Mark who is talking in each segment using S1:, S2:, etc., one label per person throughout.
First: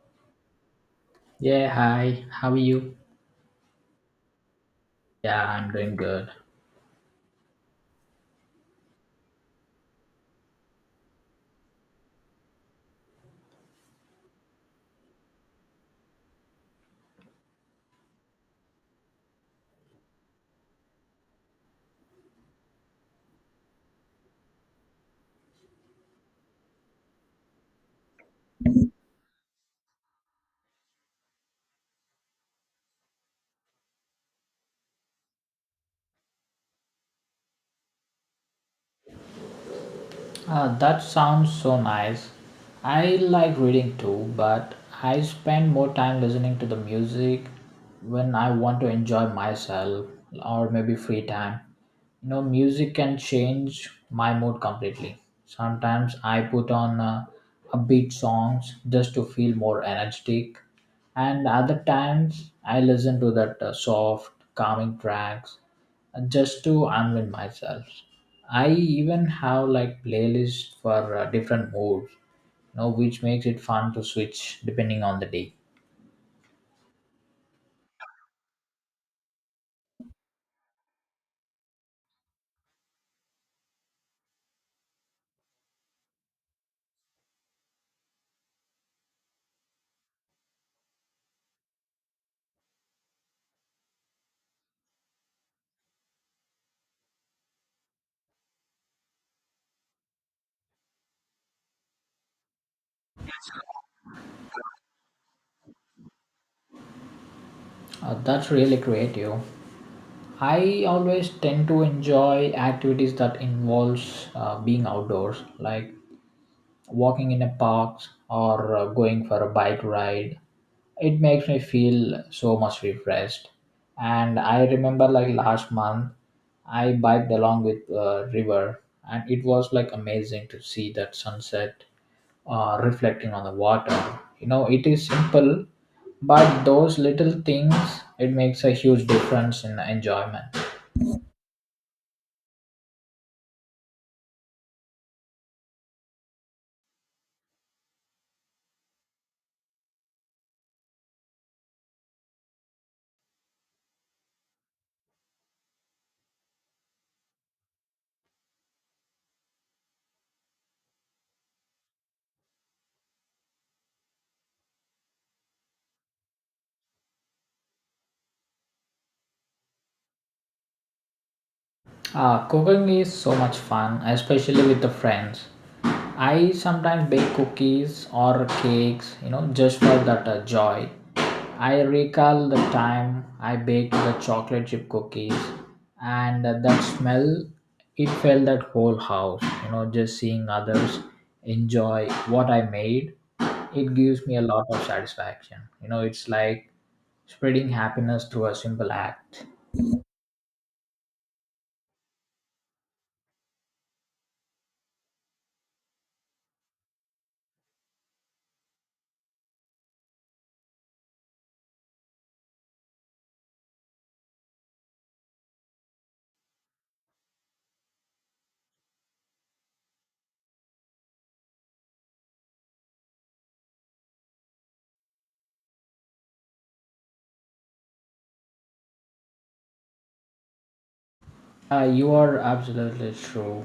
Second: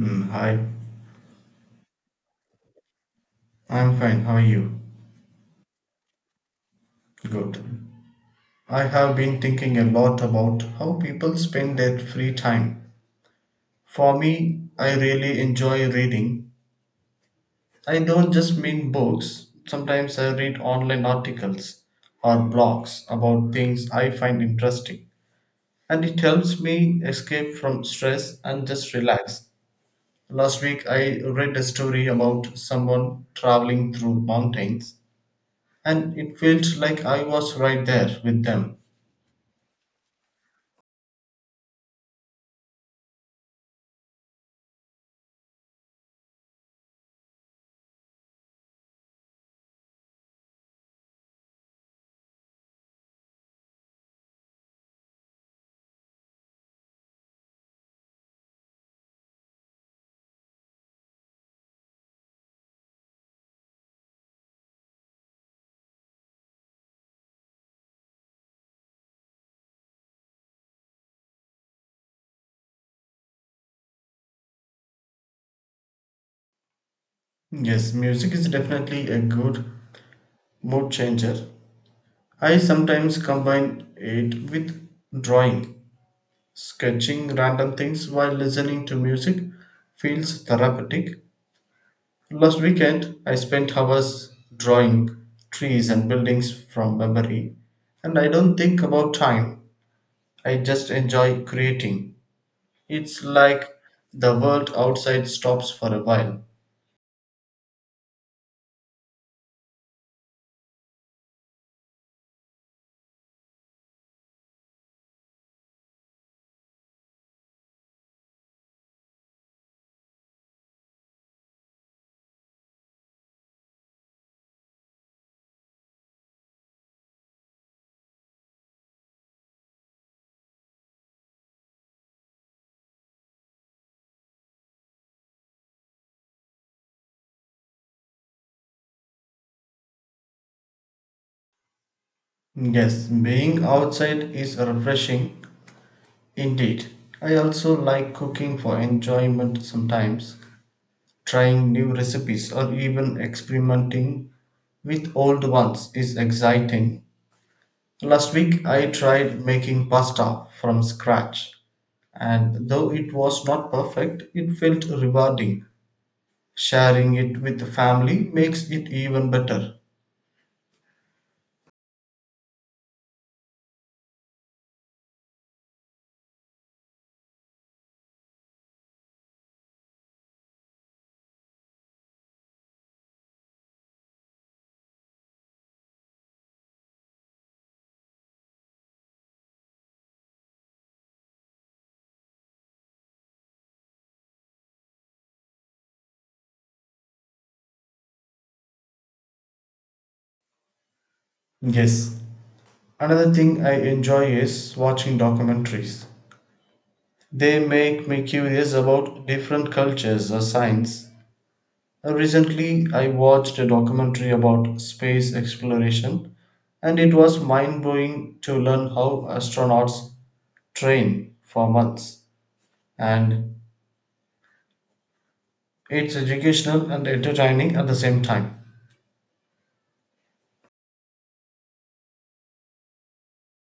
S1: Hi,
S2: Yeah, hi. How are you?
S1: I'm fine. How are you?
S2: Yeah, I'm doing good.
S1: Good. I have been thinking a lot about how people spend their free time. For me, I really enjoy reading. I don't just mean books, sometimes I read online articles or blogs about things I find interesting. And it helps me escape from stress and just relax. Last week, I read a story about someone traveling through mountains and it felt like I was right there with them.
S2: That sounds so nice. I like reading too, but I spend more time listening to the music when I want to enjoy myself or maybe free time. You know, music can change my mood completely. Sometimes I put on upbeat songs just to feel more energetic, and other times I listen to that soft, calming tracks just to unwind myself. I even have like playlists for different moods, which makes it fun to switch depending on the day.
S1: Yes, music is definitely a good mood changer. I sometimes combine it with drawing. Sketching random things while listening to music feels therapeutic. Last weekend, I spent hours drawing trees and buildings from memory, and I don't think about time. I just enjoy creating. It's like the world outside stops for a while.
S2: That's really creative. I always tend to enjoy activities that involves being outdoors, like walking in a park or going for a bike ride. It makes me feel so much refreshed, and I remember, like, last month I biked along with a river, and it was, like, amazing to see that sunset reflecting on the water. You know, it is simple, but those little things, it makes a huge difference in the enjoyment.
S1: Yes, being outside is refreshing indeed. I also like cooking for enjoyment sometimes, trying new recipes or even experimenting with old ones is exciting. Last week I tried making pasta from scratch, and though it was not perfect, it felt rewarding. Sharing it with the family makes it even better.
S2: Cooking is so much fun, especially with the friends. I sometimes bake cookies or cakes, you know, just for that joy. I recall the time I baked the chocolate chip cookies, and that smell, it felt that whole house. You know, just seeing others enjoy what I made, it gives me a lot of satisfaction. You know, it's like spreading happiness through a simple act.
S1: Yes, another thing I enjoy is watching documentaries. They make me curious about different cultures or science. Recently, I watched a documentary about space exploration, and it was mind blowing to learn how astronauts train for months. And it's educational and entertaining at the same time.
S2: You are absolutely true.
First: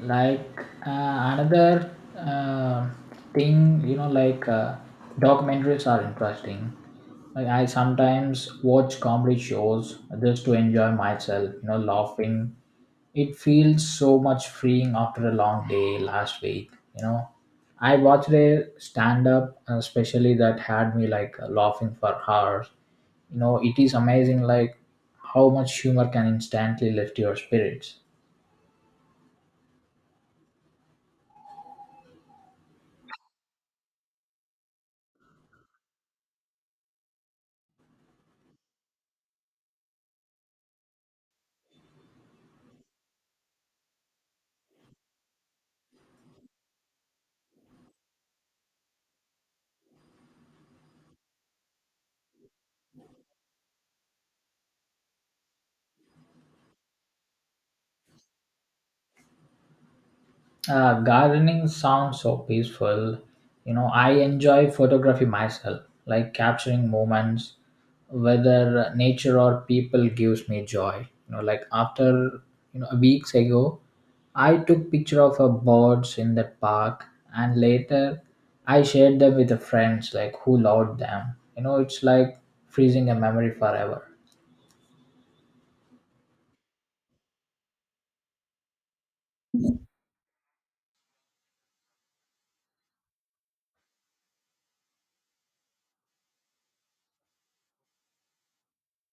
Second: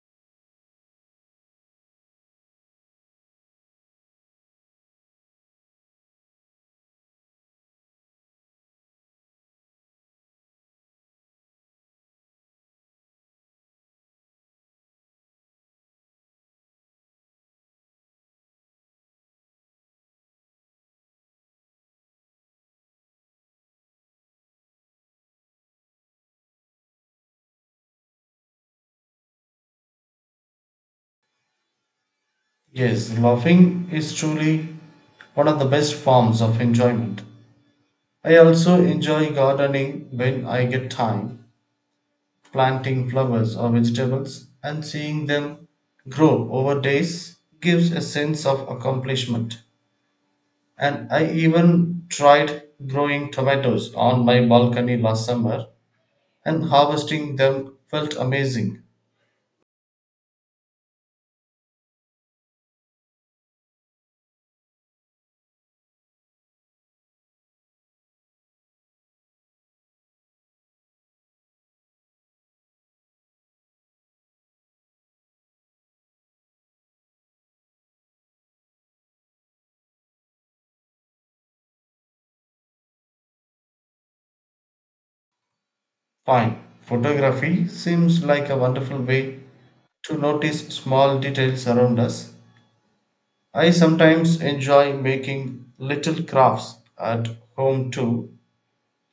S2: Like another thing, you know, like documentaries are interesting. Like I sometimes watch comedy shows just to enjoy myself, you know, laughing. It feels so much freeing after a long day last week, you know. I watched a stand up, especially that had me like laughing for hours. You know, it is amazing, like, how much humor can instantly lift your spirits.
S1: Yes, laughing is truly one of the best forms of enjoyment. I also enjoy gardening when I get time. Planting flowers or vegetables and seeing them grow over days gives a sense of accomplishment. And I even tried growing tomatoes on my balcony last summer, and harvesting them felt amazing.
S2: Gardening sounds so peaceful. You know, I enjoy photography myself, like capturing moments whether nature or people gives me joy. You know, like after, weeks ago I took picture of a birds in the park, and later I shared them with the friends, like, who loved them. You know, it's like freezing a memory forever.
S1: Fine. Photography seems like a wonderful way to notice small details around us. I sometimes enjoy making little crafts at home too,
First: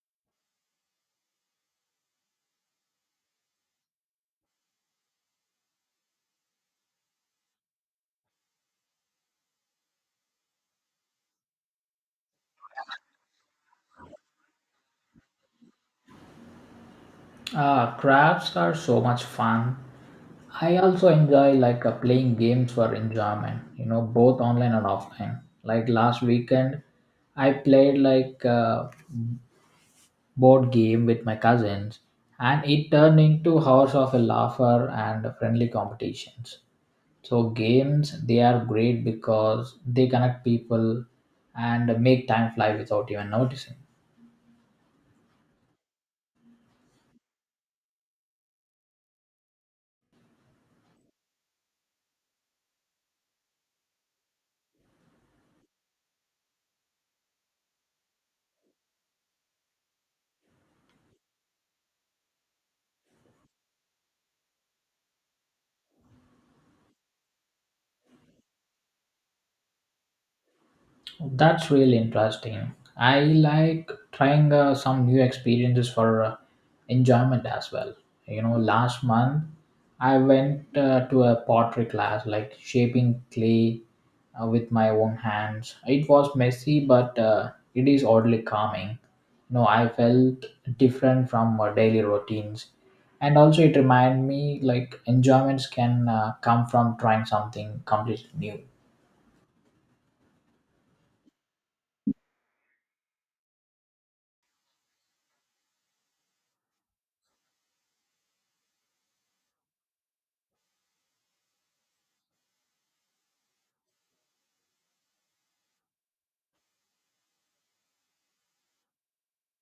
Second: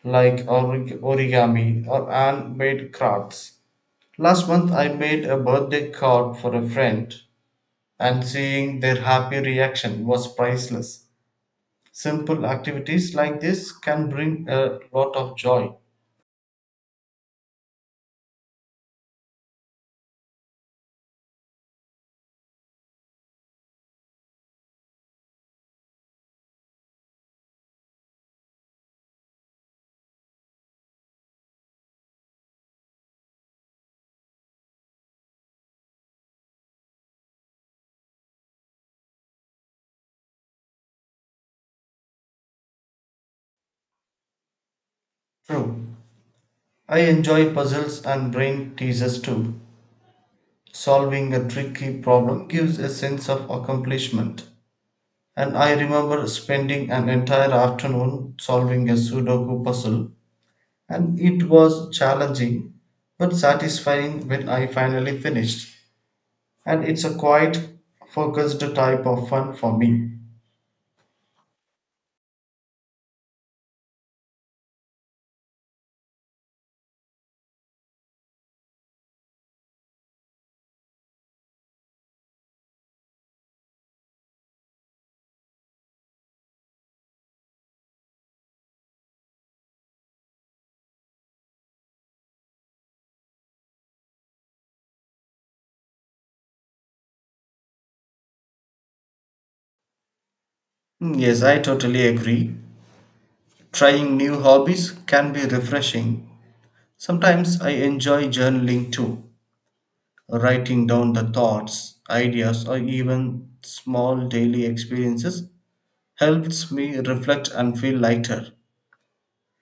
S1: like origami or handmade crafts. Last month, I made a birthday card for a friend, and seeing their happy reaction was priceless. Simple activities like this can bring a lot of joy.
S2: Ah, crafts are so much fun. I also enjoy like playing games for enjoyment, you know, both online and offline. Like last weekend, I played like a board game with my cousins, and it turned into hours of a laughter and friendly competitions. So games, they are great because they connect people and make time fly without even noticing.
S1: True. I enjoy puzzles and brain teasers too. Solving a tricky problem gives a sense of accomplishment. And I remember spending an entire afternoon solving a Sudoku puzzle and it was challenging but satisfying when I finally finished. And it's a quite focused type of fun for me.
S2: That's really interesting. I like trying some new experiences for enjoyment as well. You know, last month I went to a pottery class, like shaping clay with my own hands. It was messy, but it is oddly calming. You know, I felt different from daily routines, and also it reminded me like enjoyments can come from trying something completely new.
S1: Yes, I totally agree. Trying new hobbies can be refreshing. Sometimes I enjoy journaling too, writing down the thoughts, ideas, or even small daily experiences helps me reflect and feel lighter.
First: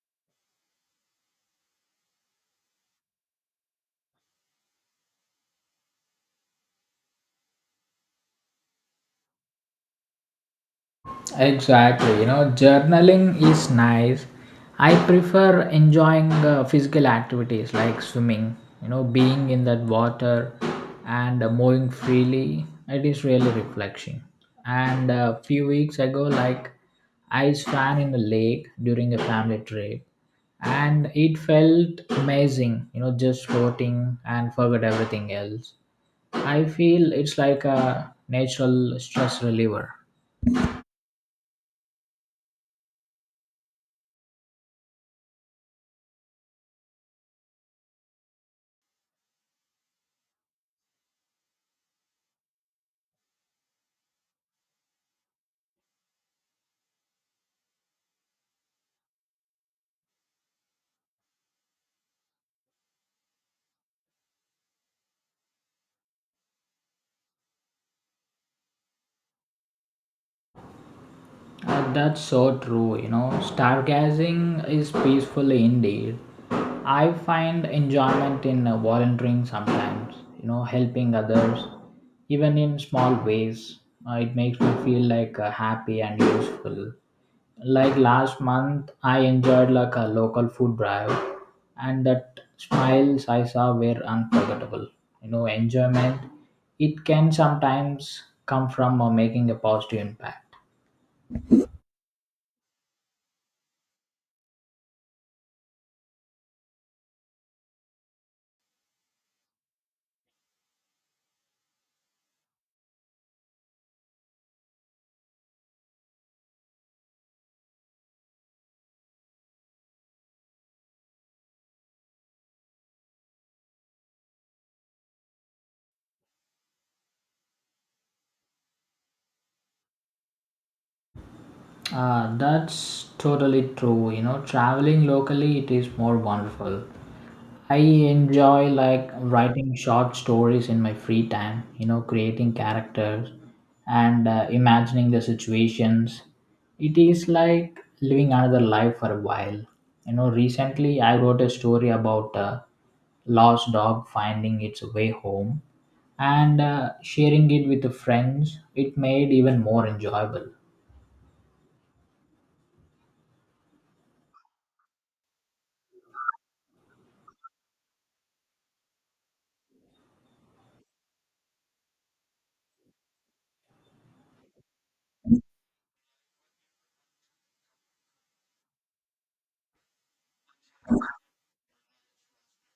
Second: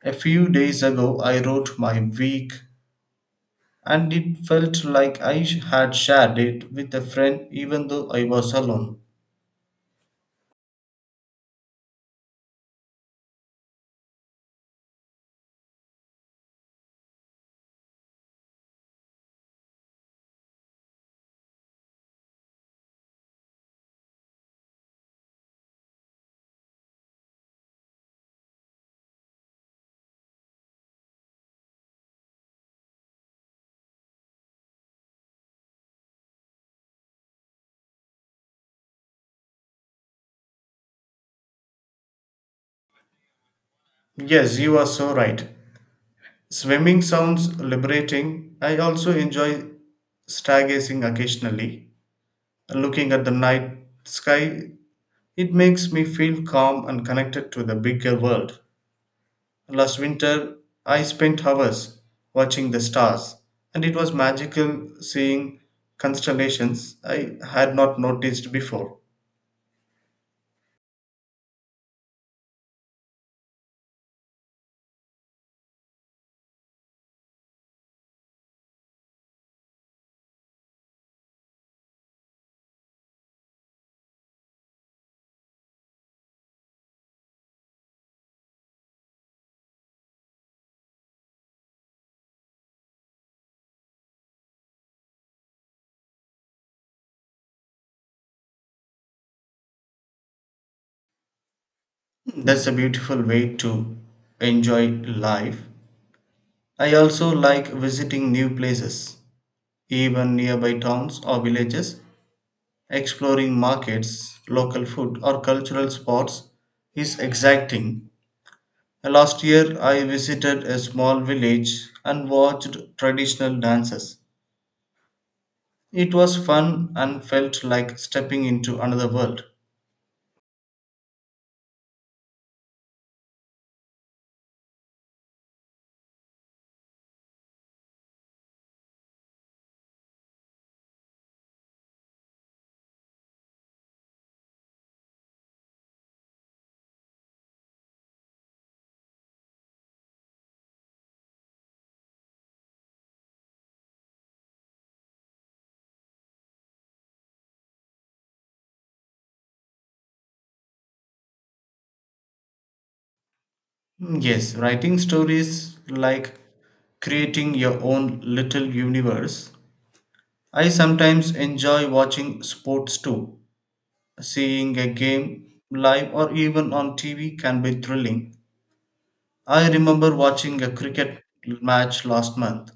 S1: A few days ago, I wrote my week and it felt like had shared it with a friend even though I was alone.
S2: Exactly. You know, journaling is nice. I prefer enjoying physical activities like swimming, you know, being in that water and moving freely. It is really refreshing. And a few weeks ago, like, I swam in a lake during a family trip, and it felt amazing, you know, just floating and forget everything else. I feel it's like a natural stress reliever.
S1: Yes, you are so right. Swimming sounds liberating. I also enjoy stargazing occasionally, looking at the night sky. It makes me feel calm and connected to the bigger world. Last winter, I spent hours watching the stars, and it was magical seeing constellations I had not noticed before.
S2: That's so true, you know. Stargazing is peaceful indeed. I find enjoyment in volunteering sometimes, you know, helping others, even in small ways. It makes me feel like happy and useful. Like last month, I enjoyed like a local food drive, and that smiles I saw were unforgettable. You know, enjoyment, it can sometimes come from making a positive impact.
S1: That's a beautiful way to enjoy life. I also like visiting new places, even nearby towns or villages. Exploring markets, local food, or cultural spots is exciting. Last year, I visited a small village and watched traditional dances. It was fun and felt like stepping into another world.
S2: Ah, that's totally true. You know, traveling locally, it is more wonderful. I enjoy like writing short stories in my free time, you know, creating characters and imagining the situations. It is like living another life for a while. You know, recently I wrote a story about a lost dog finding its way home and sharing it with the friends. It made even more enjoyable.
S1: Yes, writing stories like creating your own little universe. I sometimes enjoy watching sports too. Seeing a game live or even on TV can be thrilling. I remember watching a cricket match last month,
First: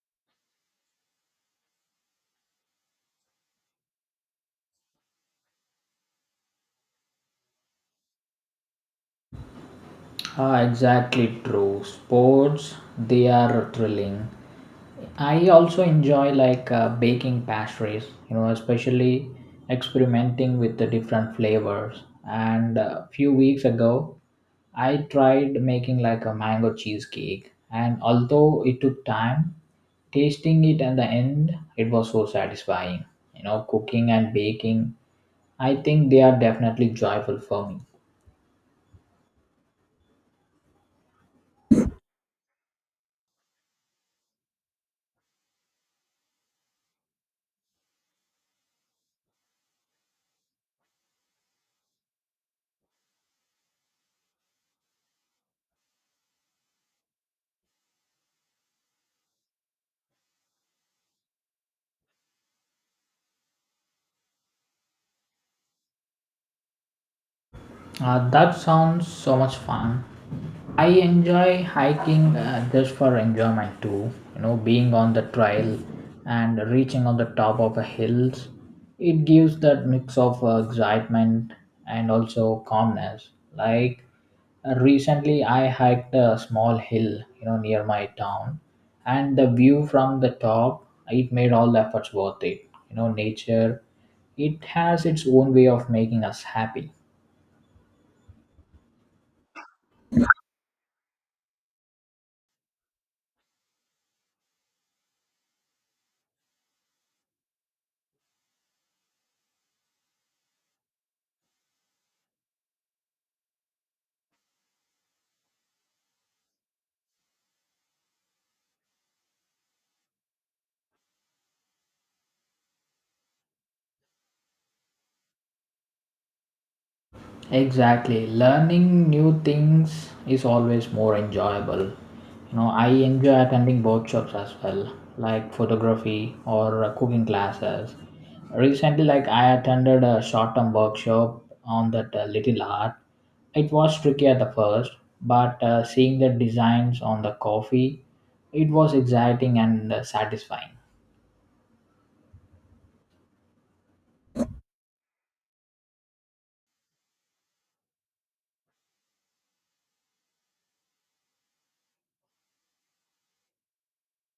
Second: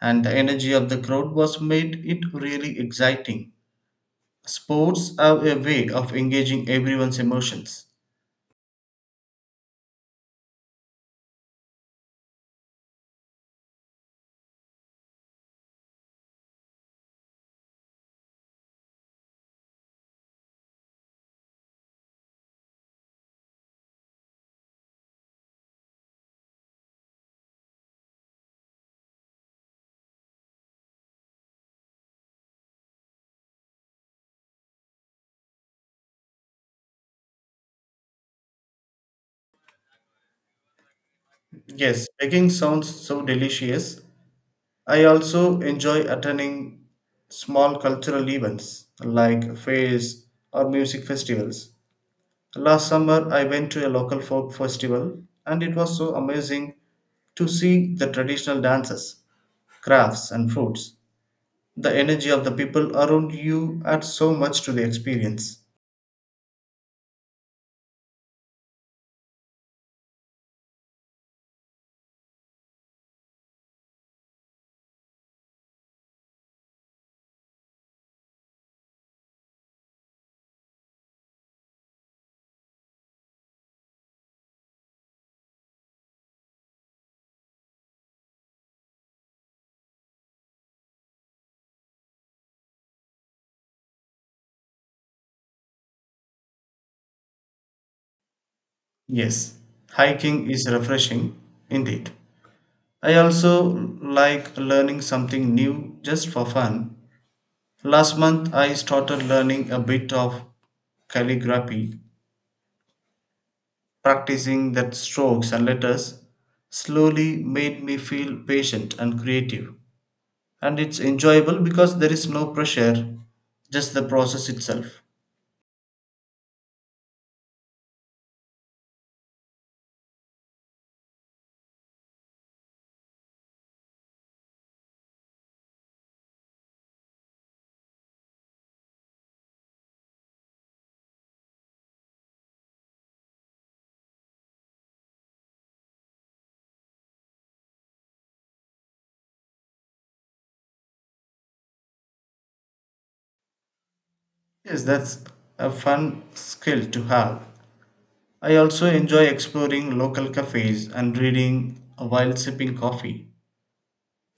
S1: and the energy of the crowd was made it really exciting. Sports have a way of engaging everyone's emotions.
S2: Ah, exactly true. Sports, they are thrilling. I also enjoy like baking pastries, you know, especially experimenting with the different flavors. And a few weeks ago, I tried making like a mango cheesecake. And although it took time, tasting it at the end, it was so satisfying. You know, cooking and baking, I think they are definitely joyful for me.
S1: Yes, baking sounds so delicious. I also enjoy attending small cultural events like fairs or music festivals. Last summer I went to a local folk festival and it was so amazing to see the traditional dances, crafts and foods. The energy of the people around you adds so much to the experience.
S2: That sounds so much fun. I enjoy hiking just for enjoyment too. You know, being on the trail and reaching on the top of a hills, it gives that mix of excitement and also calmness. Like recently, I hiked a small hill, you know, near my town, and the view from the top, it made all the efforts worth it. You know, nature, it has its own way of making us happy.
S1: Yes, hiking is refreshing indeed. I also like learning something new just for fun. Last month I started learning a bit of calligraphy. Practicing that strokes and letters slowly made me feel patient and creative. And it's enjoyable because there is no pressure, just the process itself.
S2: Exactly. Learning new things is always more enjoyable. You know, I enjoy attending workshops as well, like photography or cooking classes. Recently, like I attended a short-term workshop on that little art. It was tricky at the first, but seeing the designs on the coffee, it was exciting and satisfying.
S1: Yes, that's a fun skill to have. I also enjoy exploring local cafes and reading while sipping coffee.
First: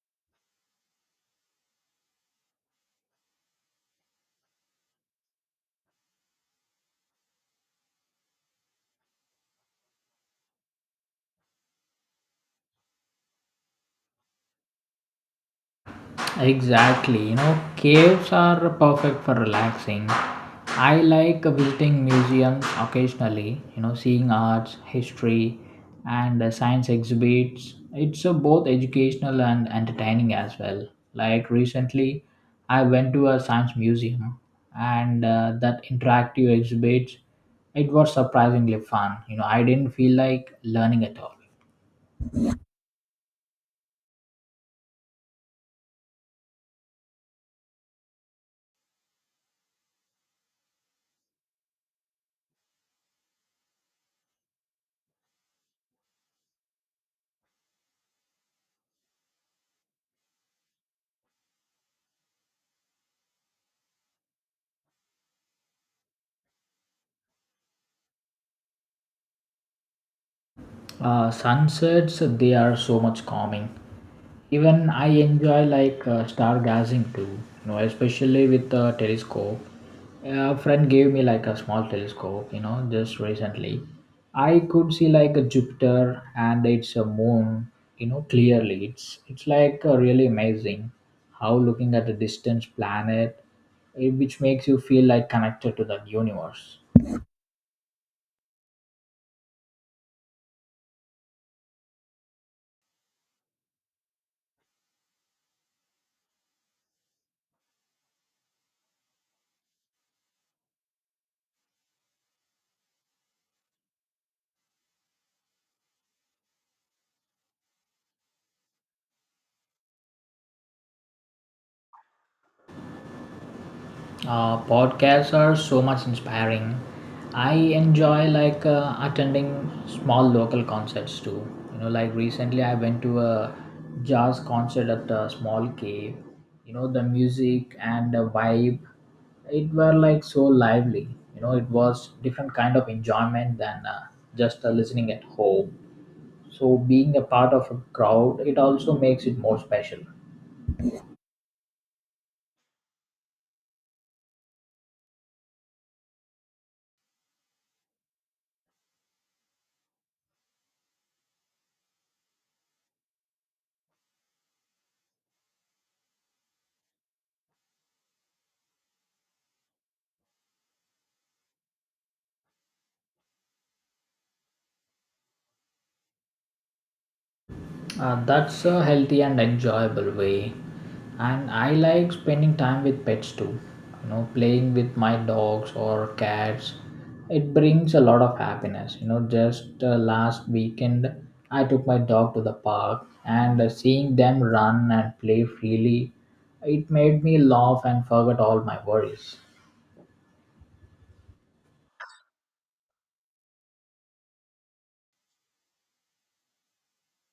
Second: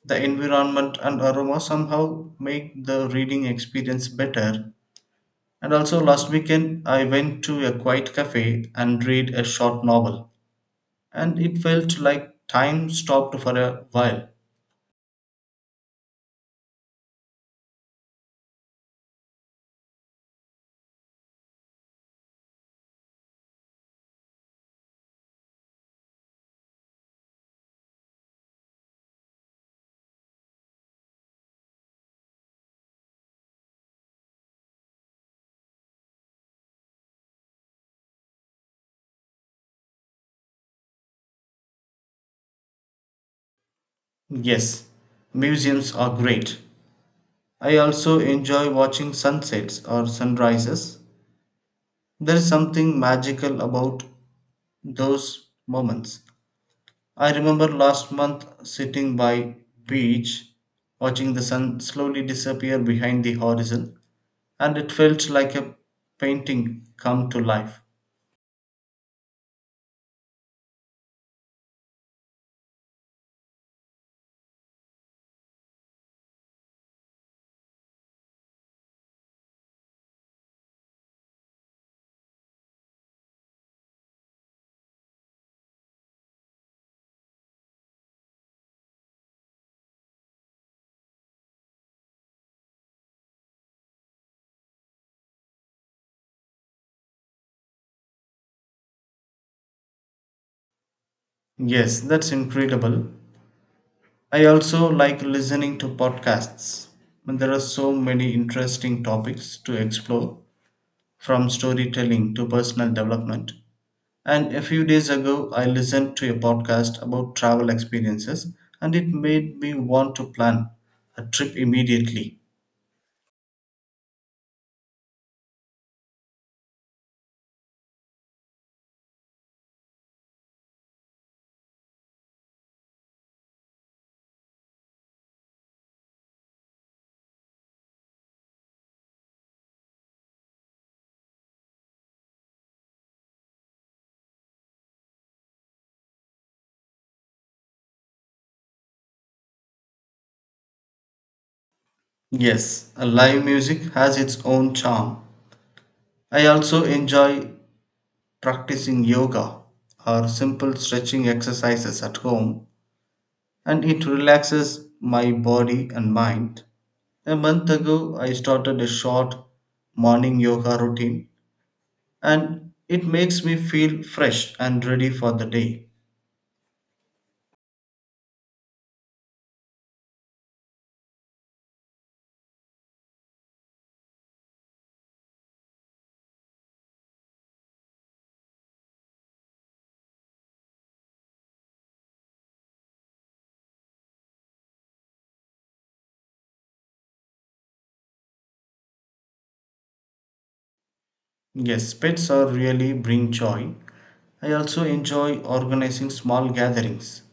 S1: The environment and aroma somehow make the reading experience better. And also, last weekend, I went to a quiet cafe and read a short novel, and it felt like time stopped for a while.
S2: Exactly, you know, caves are perfect for relaxing. I like visiting museums occasionally, you know, seeing arts, history, and science exhibits. It's both educational and entertaining as well. Like recently, I went to a science museum, and that interactive exhibits, it was surprisingly fun. You know, I didn't feel like learning at all.
S1: Yes, museums are great. I also enjoy watching sunsets or sunrises. There is something magical about those moments. I remember last month sitting by beach watching the sun slowly disappear behind the horizon and it felt like a painting come to life.
S2: Sunsets, they are so much calming. Even I enjoy like stargazing too, you know, especially with the telescope. A friend gave me like a small telescope, you know, just recently. I could see like a Jupiter and its a moon, you know, clearly. It's like really amazing how looking at a distant planet, which makes you feel like connected to the universe.
S1: Yes, that's incredible. I also like listening to podcasts. There are so many interesting topics to explore, from storytelling to personal development. And a few days ago, I listened to a podcast about travel experiences, and it made me want to plan a trip immediately.
S2: Podcasts are so much inspiring. I enjoy like attending small local concerts too. You know, like recently I went to a jazz concert at a small cave. You know, the music and the vibe, it were like so lively. You know, it was different kind of enjoyment than just listening at home. So being a part of a crowd, it also makes it more special.
S1: Yes, a live music has its own charm. I also enjoy practicing yoga or simple stretching exercises at home and it relaxes my body and mind. A month ago, I started a short morning yoga routine and it makes me feel fresh and ready for the day.
S2: That's a healthy and enjoyable way. And I like spending time with pets too. You know, playing with my dogs or cats. It brings a lot of happiness. You know, just last weekend, I took my dog to the park and seeing them run and play freely, it made me laugh and forget all my worries.
S1: Yes, pets are really bring joy. I also enjoy organizing small gatherings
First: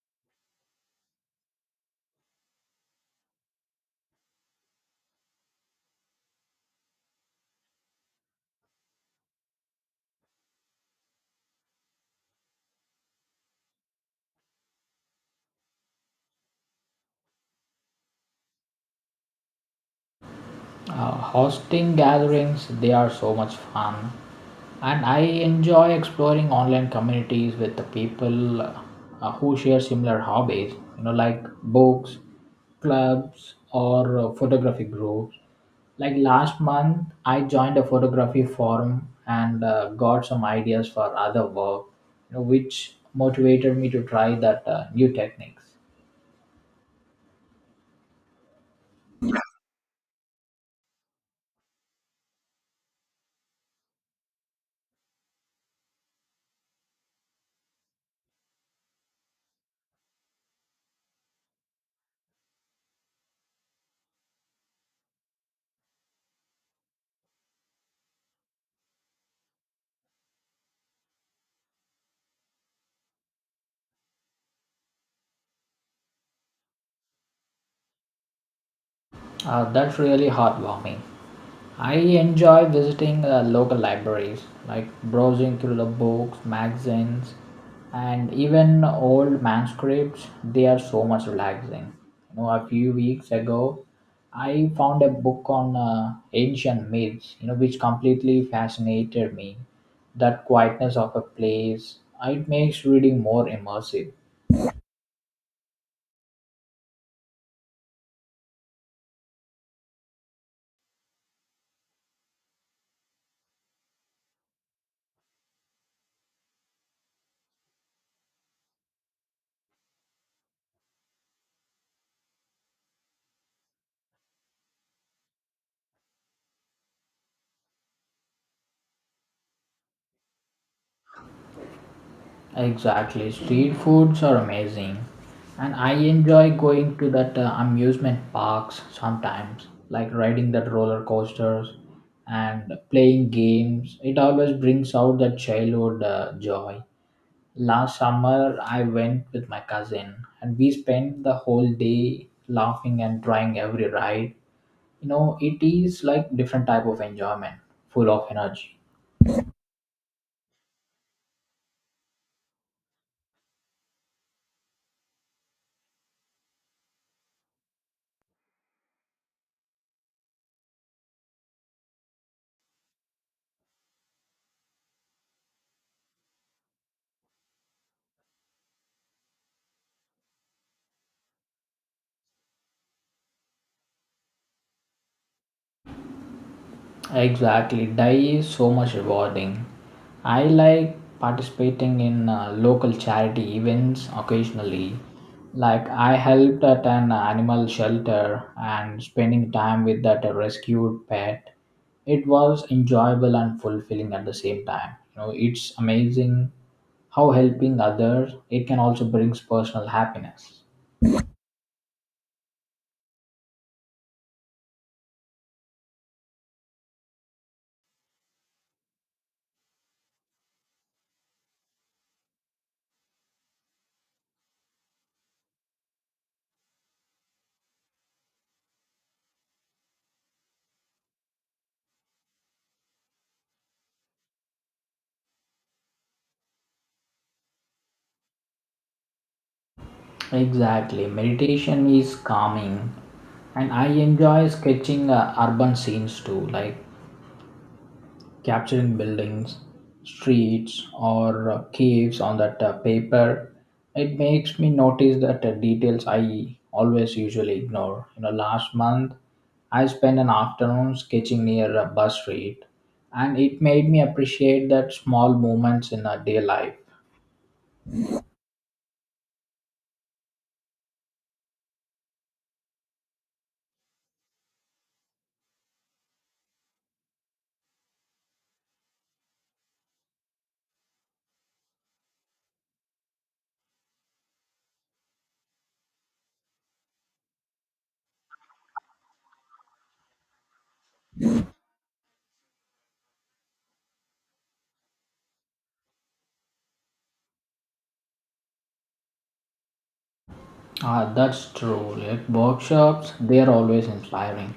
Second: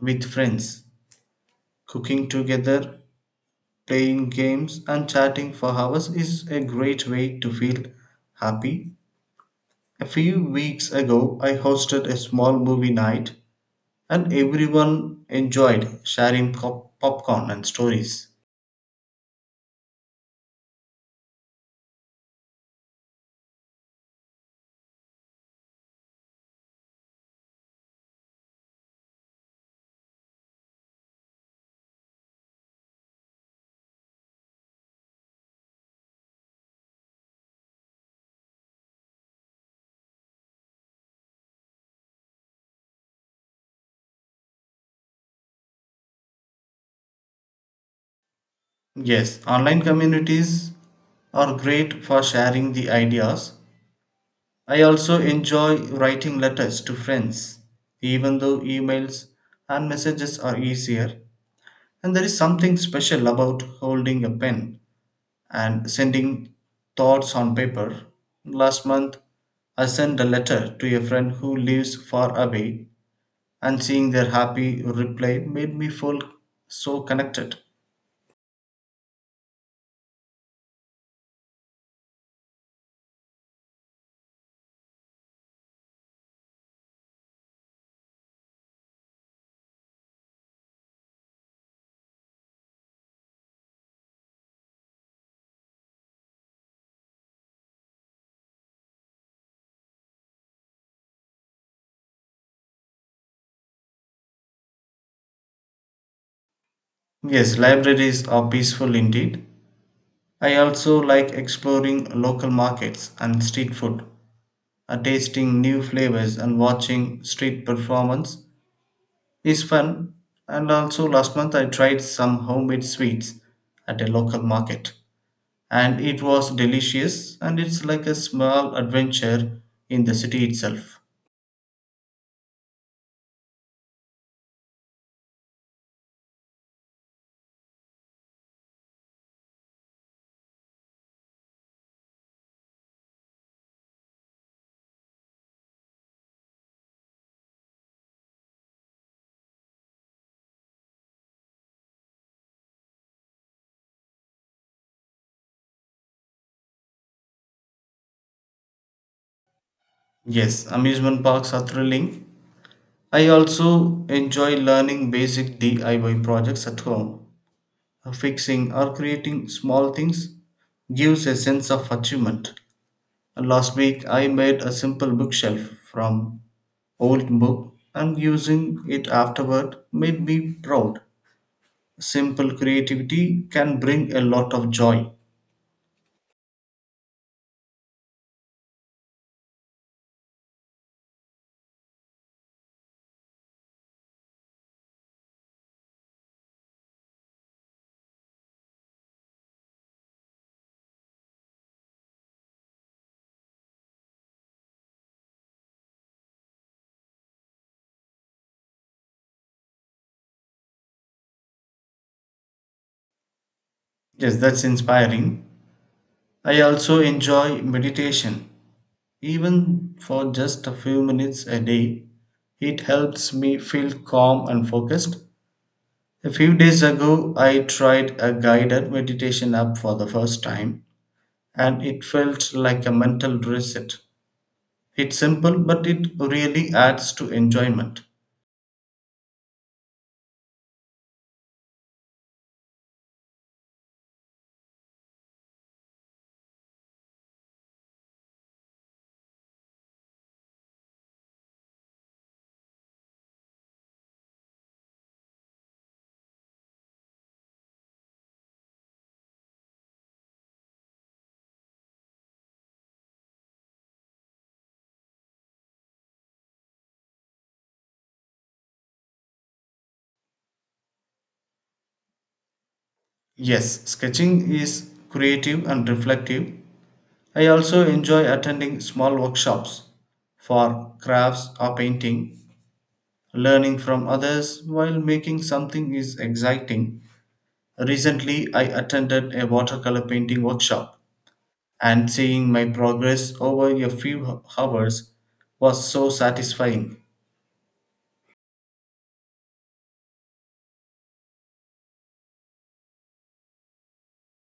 S1: with friends. Cooking together, playing games, and chatting for hours is a great way to feel happy. A few weeks ago, I hosted a small movie night and everyone enjoyed sharing popcorn and stories.
S2: Hosting gatherings, they are so much fun. And I enjoy exploring online communities with the people who share similar hobbies. You know, like books, clubs, or photography groups. Like last month, I joined a photography forum and got some ideas for other work, you know, which motivated me to try that new techniques.
S1: Yes, online communities are great for sharing the ideas. I also enjoy writing letters to friends, even though emails and messages are easier. And there is something special about holding a pen and sending thoughts on paper. Last month, I sent a letter to a friend who lives far away and seeing their happy reply made me feel so connected.
S2: That's really heartwarming. I enjoy visiting local libraries, like browsing through the books, magazines, and even old manuscripts. They are so much relaxing. You know, a few weeks ago, I found a book on ancient myths, you know, which completely fascinated me. That quietness of a place, it makes reading more immersive.
S1: Yes, libraries are peaceful indeed. I also like exploring local markets and street food. Tasting new flavors and watching street performance is fun. And also, last month I tried some homemade sweets at a local market, and it was delicious. And it's like a small adventure in the city itself.
S2: Exactly. Street foods are amazing. And I enjoy going to that amusement parks sometimes, like riding that roller coasters and playing games. It always brings out that childhood joy. Last summer, I went with my cousin, and we spent the whole day laughing and trying every ride. You know, it is like different type of enjoyment, full of energy.
S1: Yes, amusement parks are thrilling. I also enjoy learning basic DIY projects at home. Fixing or creating small things gives a sense of achievement. Last week I made a simple bookshelf from old book and using it afterward made me proud. Simple creativity can bring a lot of joy.
S2: Exactly, die is so much rewarding. I like participating in local charity events occasionally. Like I helped at an animal shelter and spending time with that rescued pet. It was enjoyable and fulfilling at the same time. You know, it's amazing how helping others it can also brings personal happiness.
S1: Yes, that's inspiring. I also enjoy meditation. Even for just a few minutes a day, it helps me feel calm and focused. A few days ago, I tried a guided meditation app for the first time, and it felt like a mental reset. It's simple, but it really adds to enjoyment.
S2: Exactly. Meditation is calming, and I enjoy sketching urban scenes too, like capturing buildings, streets, or caves on that paper. It makes me notice that details I always usually ignore. You know, last month I spent an afternoon sketching near a bus street, and it made me appreciate that small moments in a day life.
S1: Yes, sketching is creative and reflective. I also enjoy attending small workshops for crafts or painting. Learning from others while making something is exciting. Recently, I attended a watercolor painting workshop, and seeing my progress over a few hours was so satisfying.
S2: Ah, that's true. Like workshops, they are always inspiring.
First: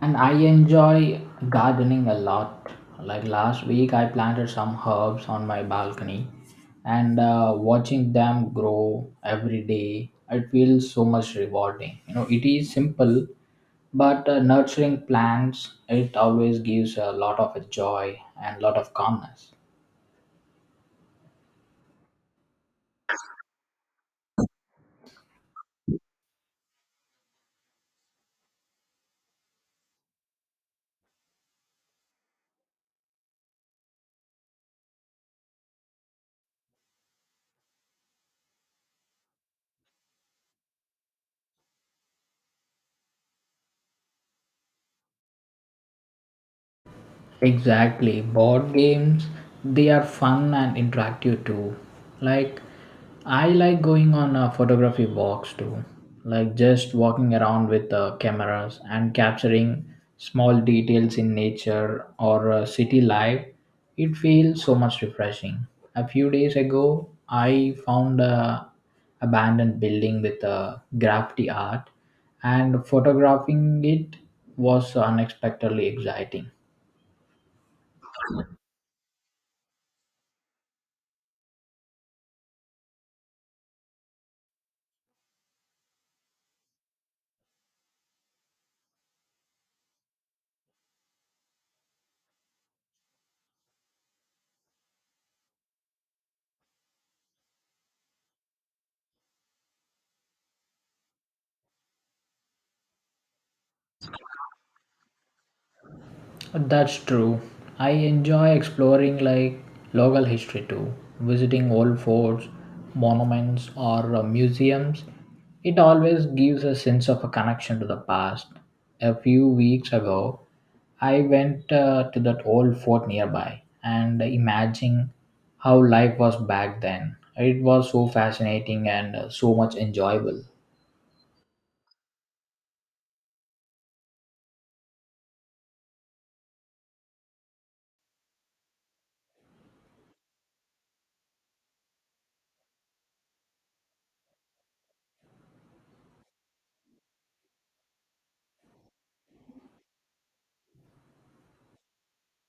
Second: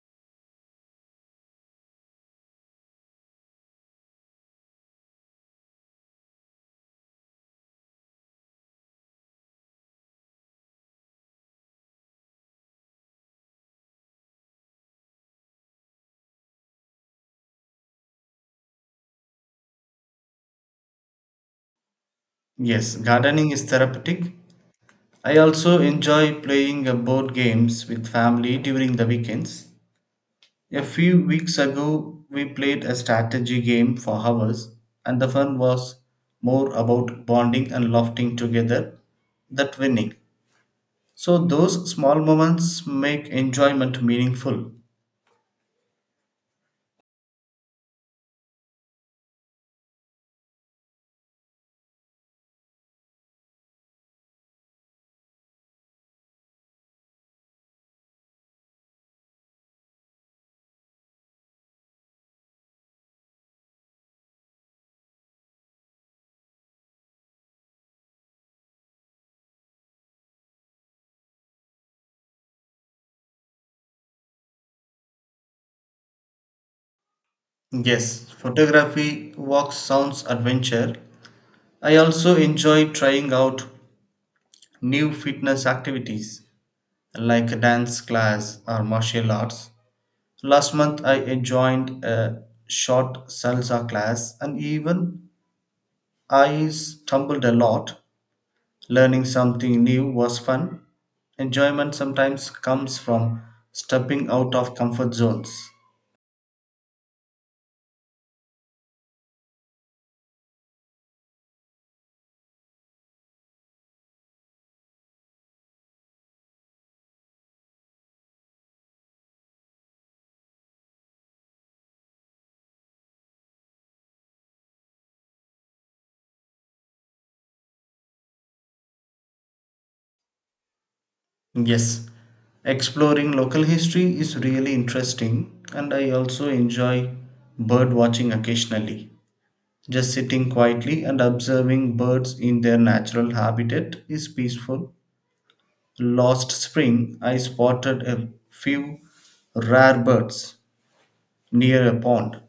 S2: And I enjoy gardening a lot. Like last week, I planted some herbs on my balcony, and watching them grow every day, it feels so much rewarding. You know, it is simple, but nurturing plants, it always gives a lot of joy and lot of calmness.
S1: Yes, gardening is therapeutic. I also enjoy playing board games with family during the weekends. A few weeks ago, we played a strategy game for hours, and the fun was more about bonding and laughing together than winning. So, those small moments make enjoyment meaningful.
S2: Exactly. Board games, they are fun and interactive too. Like, I like going on a photography walks too. Like, just walking around with cameras and capturing small details in nature or city life. It feels so much refreshing. A few days ago, I found a abandoned building with graffiti art, and photographing it was unexpectedly exciting.
S1: Yes, photography, walks, sounds adventure. I also enjoy trying out new fitness activities like a dance class or martial arts. Last month, I joined a short salsa class, and even I stumbled a lot. Learning something new was fun. Enjoyment sometimes comes from stepping out of comfort zones.
S2: That's true. I enjoy exploring like local history too, visiting old forts, monuments, or museums. It always gives a sense of a connection to the past. A few weeks ago, I went to that old fort nearby and imagining how life was back then. It was so fascinating and so much enjoyable.
S1: Yes, exploring local history is really interesting, and I also enjoy bird watching occasionally. Just sitting quietly and observing birds in their natural habitat is peaceful. Last spring, I spotted a few rare birds near a pond,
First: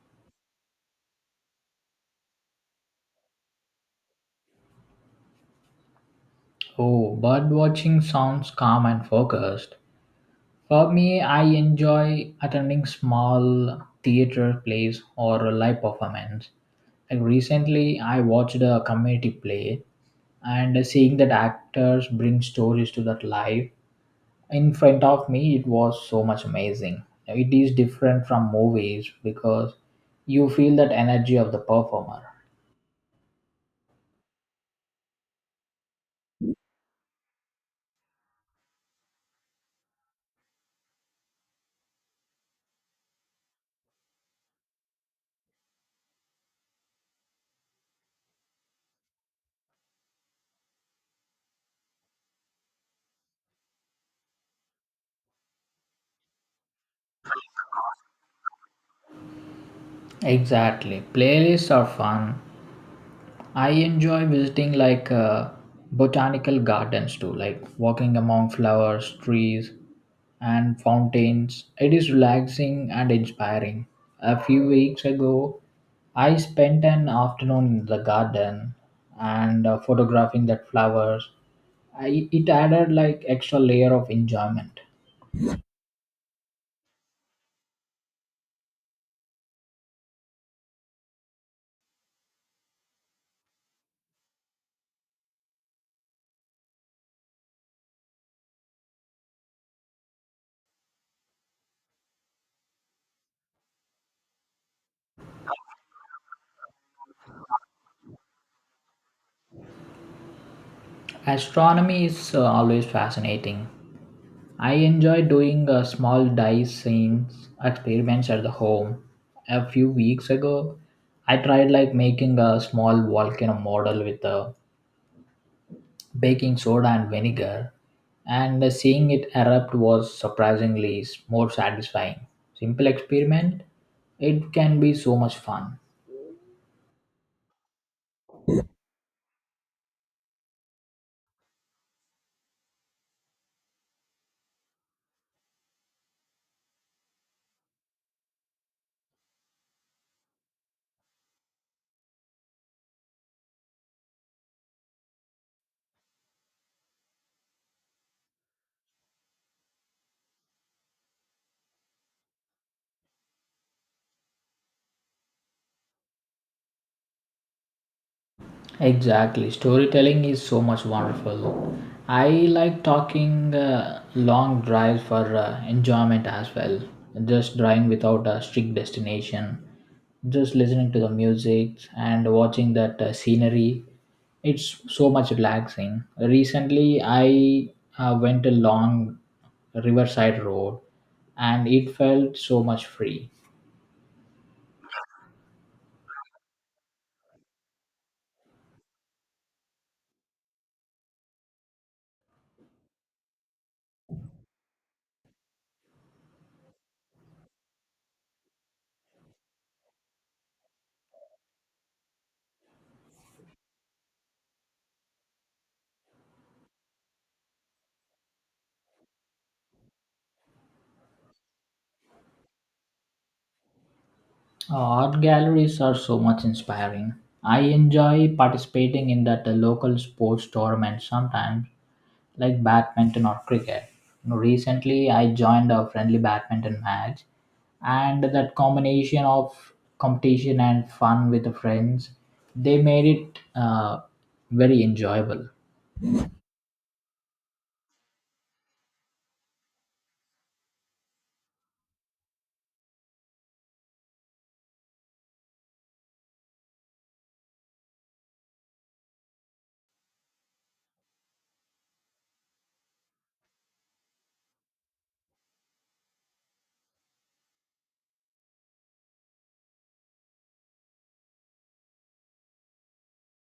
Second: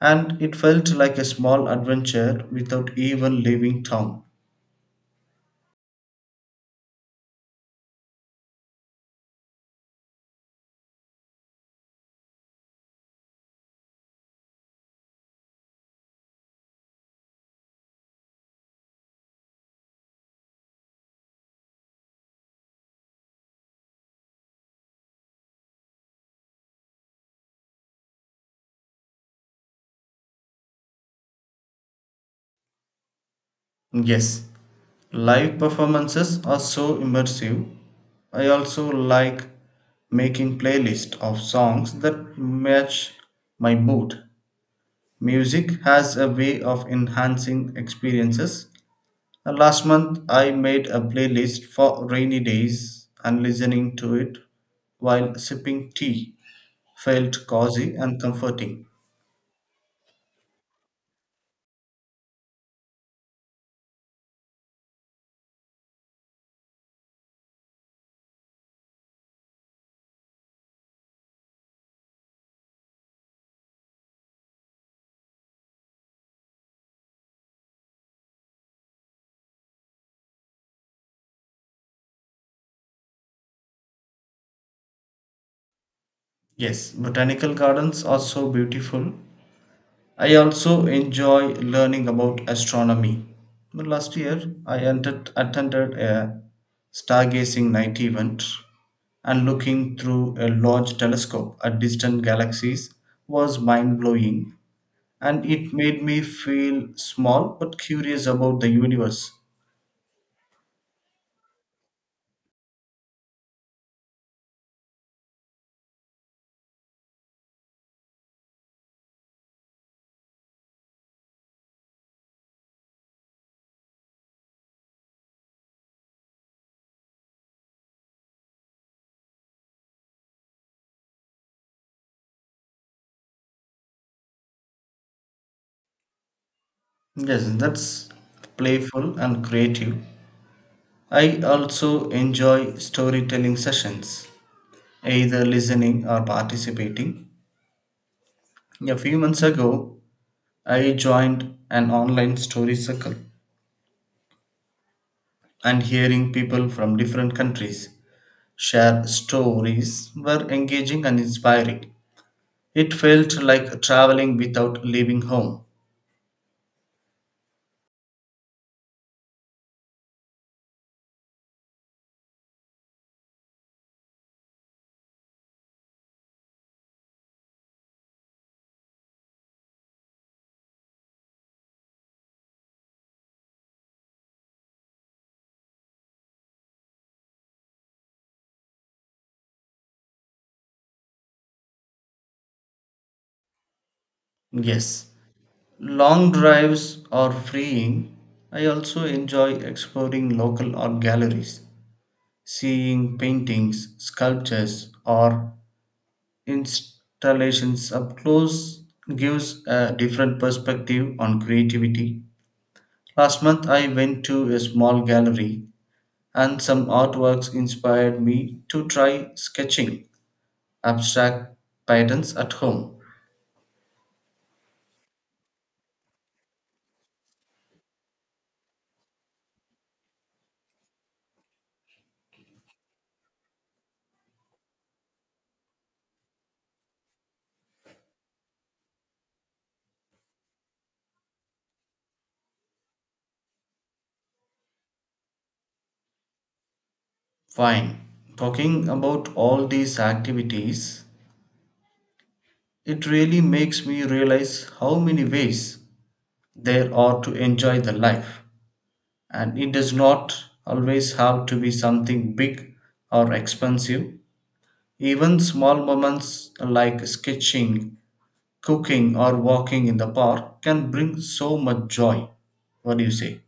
S1: and it felt like a small adventure without even leaving town.
S2: Oh, bird watching sounds calm and focused. For me, I enjoy attending small theater plays or live performance. Like recently, I watched a community play, and seeing that actors bring stories to that life in front of me, it was so much amazing. It is different from movies because you feel that energy of the performer.
S1: Yes, live performances are so immersive. I also like making playlists of songs that match my mood. Music has a way of enhancing experiences. Last month, I made a playlist for rainy days and listening to it while sipping tea felt cozy and comforting.
S2: Exactly. Playlists are fun. I enjoy visiting like botanical gardens too, like walking among flowers, trees, and fountains. It is relaxing and inspiring. A few weeks ago, I spent an afternoon in the garden and photographing that flowers. I, it added like extra layer of enjoyment.
S1: Yes, botanical gardens are so beautiful. I also enjoy learning about astronomy. Well, last year, attended a stargazing night event, and looking through a large telescope at distant galaxies was mind blowing, and it made me feel small but curious about the universe.
S2: Astronomy is always fascinating. I enjoy doing small dice scenes experiments at the home. A few weeks ago, I tried like making a small volcano model with a baking soda and vinegar, and seeing it erupt was surprisingly more satisfying. Simple experiment, it can be so much fun.
S1: Yes, that's playful and creative. I also enjoy storytelling sessions, either listening or participating. A few months ago, I joined an online story circle, and hearing people from different countries share stories were engaging and inspiring. It felt like traveling without leaving home.
S2: Exactly. Storytelling is so much wonderful. I like talking long drives for enjoyment as well. Just driving without a strict destination, just listening to the music and watching that scenery. It's so much relaxing. Recently, I went along Riverside Road, and it felt so much free.
S1: Yes, long drives are freeing. I also enjoy exploring local art galleries, seeing paintings, sculptures, or installations up close gives a different perspective on creativity. Last month, I went to a small gallery and some artworks inspired me to try sketching abstract patterns at home.
S2: Art galleries are so much inspiring. I enjoy participating in that local sports tournament sometimes, like badminton or cricket. You know, recently, I joined a friendly badminton match, and that combination of competition and fun with the friends, they made it very enjoyable.
S1: Fine. Talking about all these activities, it really makes me realize how many ways there are to enjoy the life. And it does not always have to be something big or expensive. Even small moments like sketching cooking or walking in the park can bring so much joy. What do you say?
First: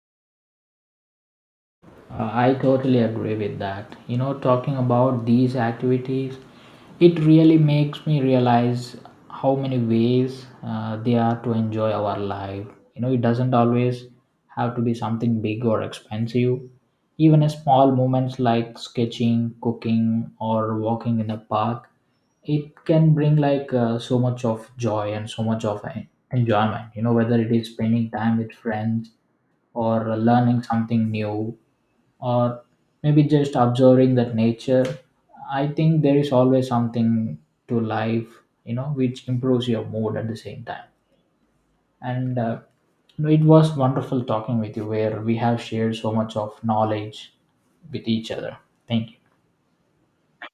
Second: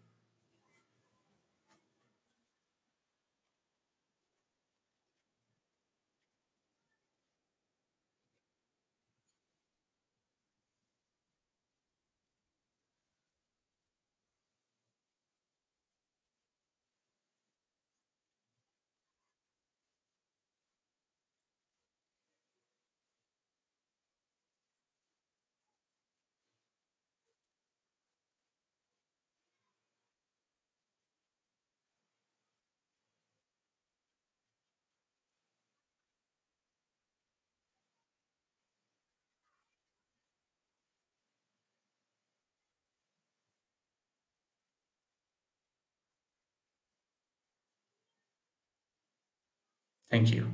S2: I totally agree with that. You know, talking about these activities, it really makes me realize how many ways there are to enjoy our life. You know, it doesn't always have to be something big or expensive. Even a small moments like sketching, cooking, or walking in a park, it can bring like so much of joy and so much of enjoyment. You know, whether it is spending time with friends or learning something new or maybe just observing that nature, I think there is always something to life, you know, which improves your mood at the same time. And no, it was wonderful talking with you where we have shared so much of knowledge with each other. Thank you.
S1: Thank you.